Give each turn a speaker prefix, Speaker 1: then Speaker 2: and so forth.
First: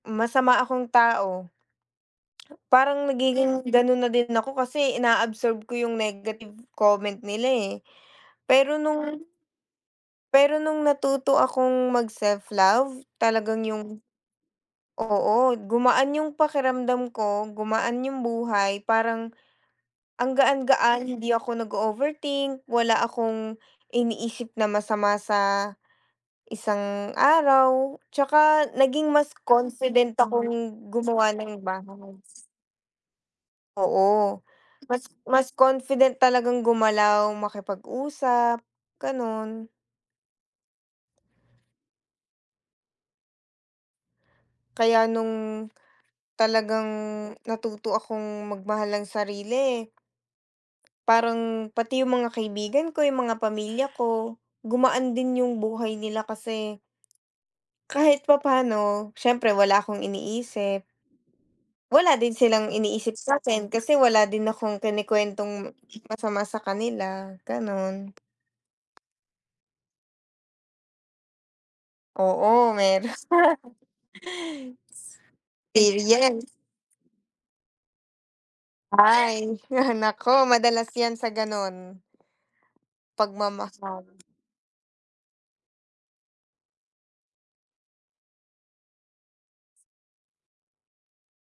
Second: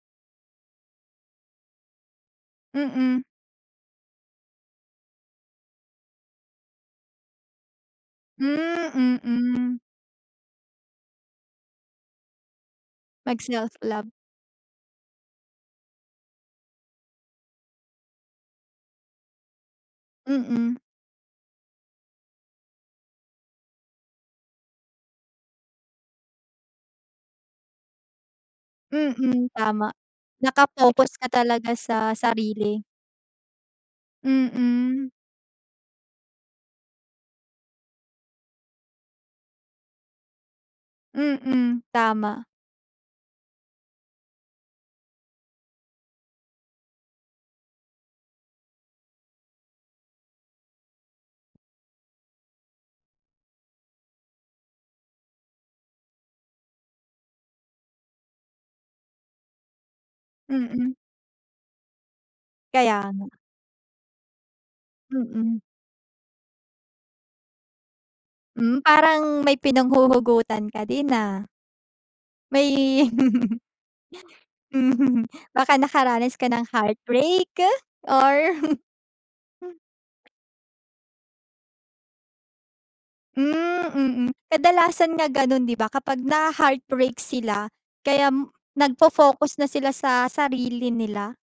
Speaker 1: Masama akong tao. Parang
Speaker 2: Mm.
Speaker 1: nagiging ganun na din ako kasi inaabsorb ko yung negative comment nila eh pero
Speaker 2: Hmm,
Speaker 1: nung
Speaker 2: mm.
Speaker 1: pero nung natuto akong mag self love
Speaker 2: Mag
Speaker 1: talagang
Speaker 2: self
Speaker 1: yung
Speaker 2: love.
Speaker 1: oo gumaan yung pakiramdam ko, gumaan yung buhay parang ang
Speaker 2: Mm.
Speaker 1: gaan-gaan hindi ako nag-ooverthink, wala akong iniisip na masama sa isang araw, tsaka naging mas
Speaker 2: Mm, tama
Speaker 1: confident akong
Speaker 2: nakafocus ka
Speaker 1: gumawa ng
Speaker 2: talaga
Speaker 1: bahay.
Speaker 2: sa sarili.
Speaker 1: Oo mas
Speaker 2: Mm.
Speaker 1: mas confident talagang gumalaw makipag-usap, ganon.
Speaker 2: Mm, tama.
Speaker 1: Kaya nung talagang natuto akong magmahal ng sarili parang pati yung mga kaibigan ko yung mga pamilya ko gumaan din yung buhay nila kasi kahit papano syempre wala akong iniisip.
Speaker 2: Mm.
Speaker 1: Wala din silang
Speaker 2: Kaya
Speaker 1: iniisip
Speaker 2: nga.
Speaker 1: sakin kasi wala din akong
Speaker 2: Mm.
Speaker 1: kinekwentong m masama sa kanila ganun.
Speaker 2: Hmm, parang may pinanghuhugutan ka din ah?
Speaker 1: Oo
Speaker 2: May
Speaker 1: meron.
Speaker 2: Mm, baka nakaranas ka
Speaker 1: Experience.
Speaker 2: ng heartbreak or?
Speaker 1: Ay yung anak ko madalas yan sa ganun. Pagmamahal.
Speaker 2: Hmm, mm kadalasan nga ganun di ba? Kapag na ha-heartbreak sila kaya nag-fofocus na sila sa sarili nila.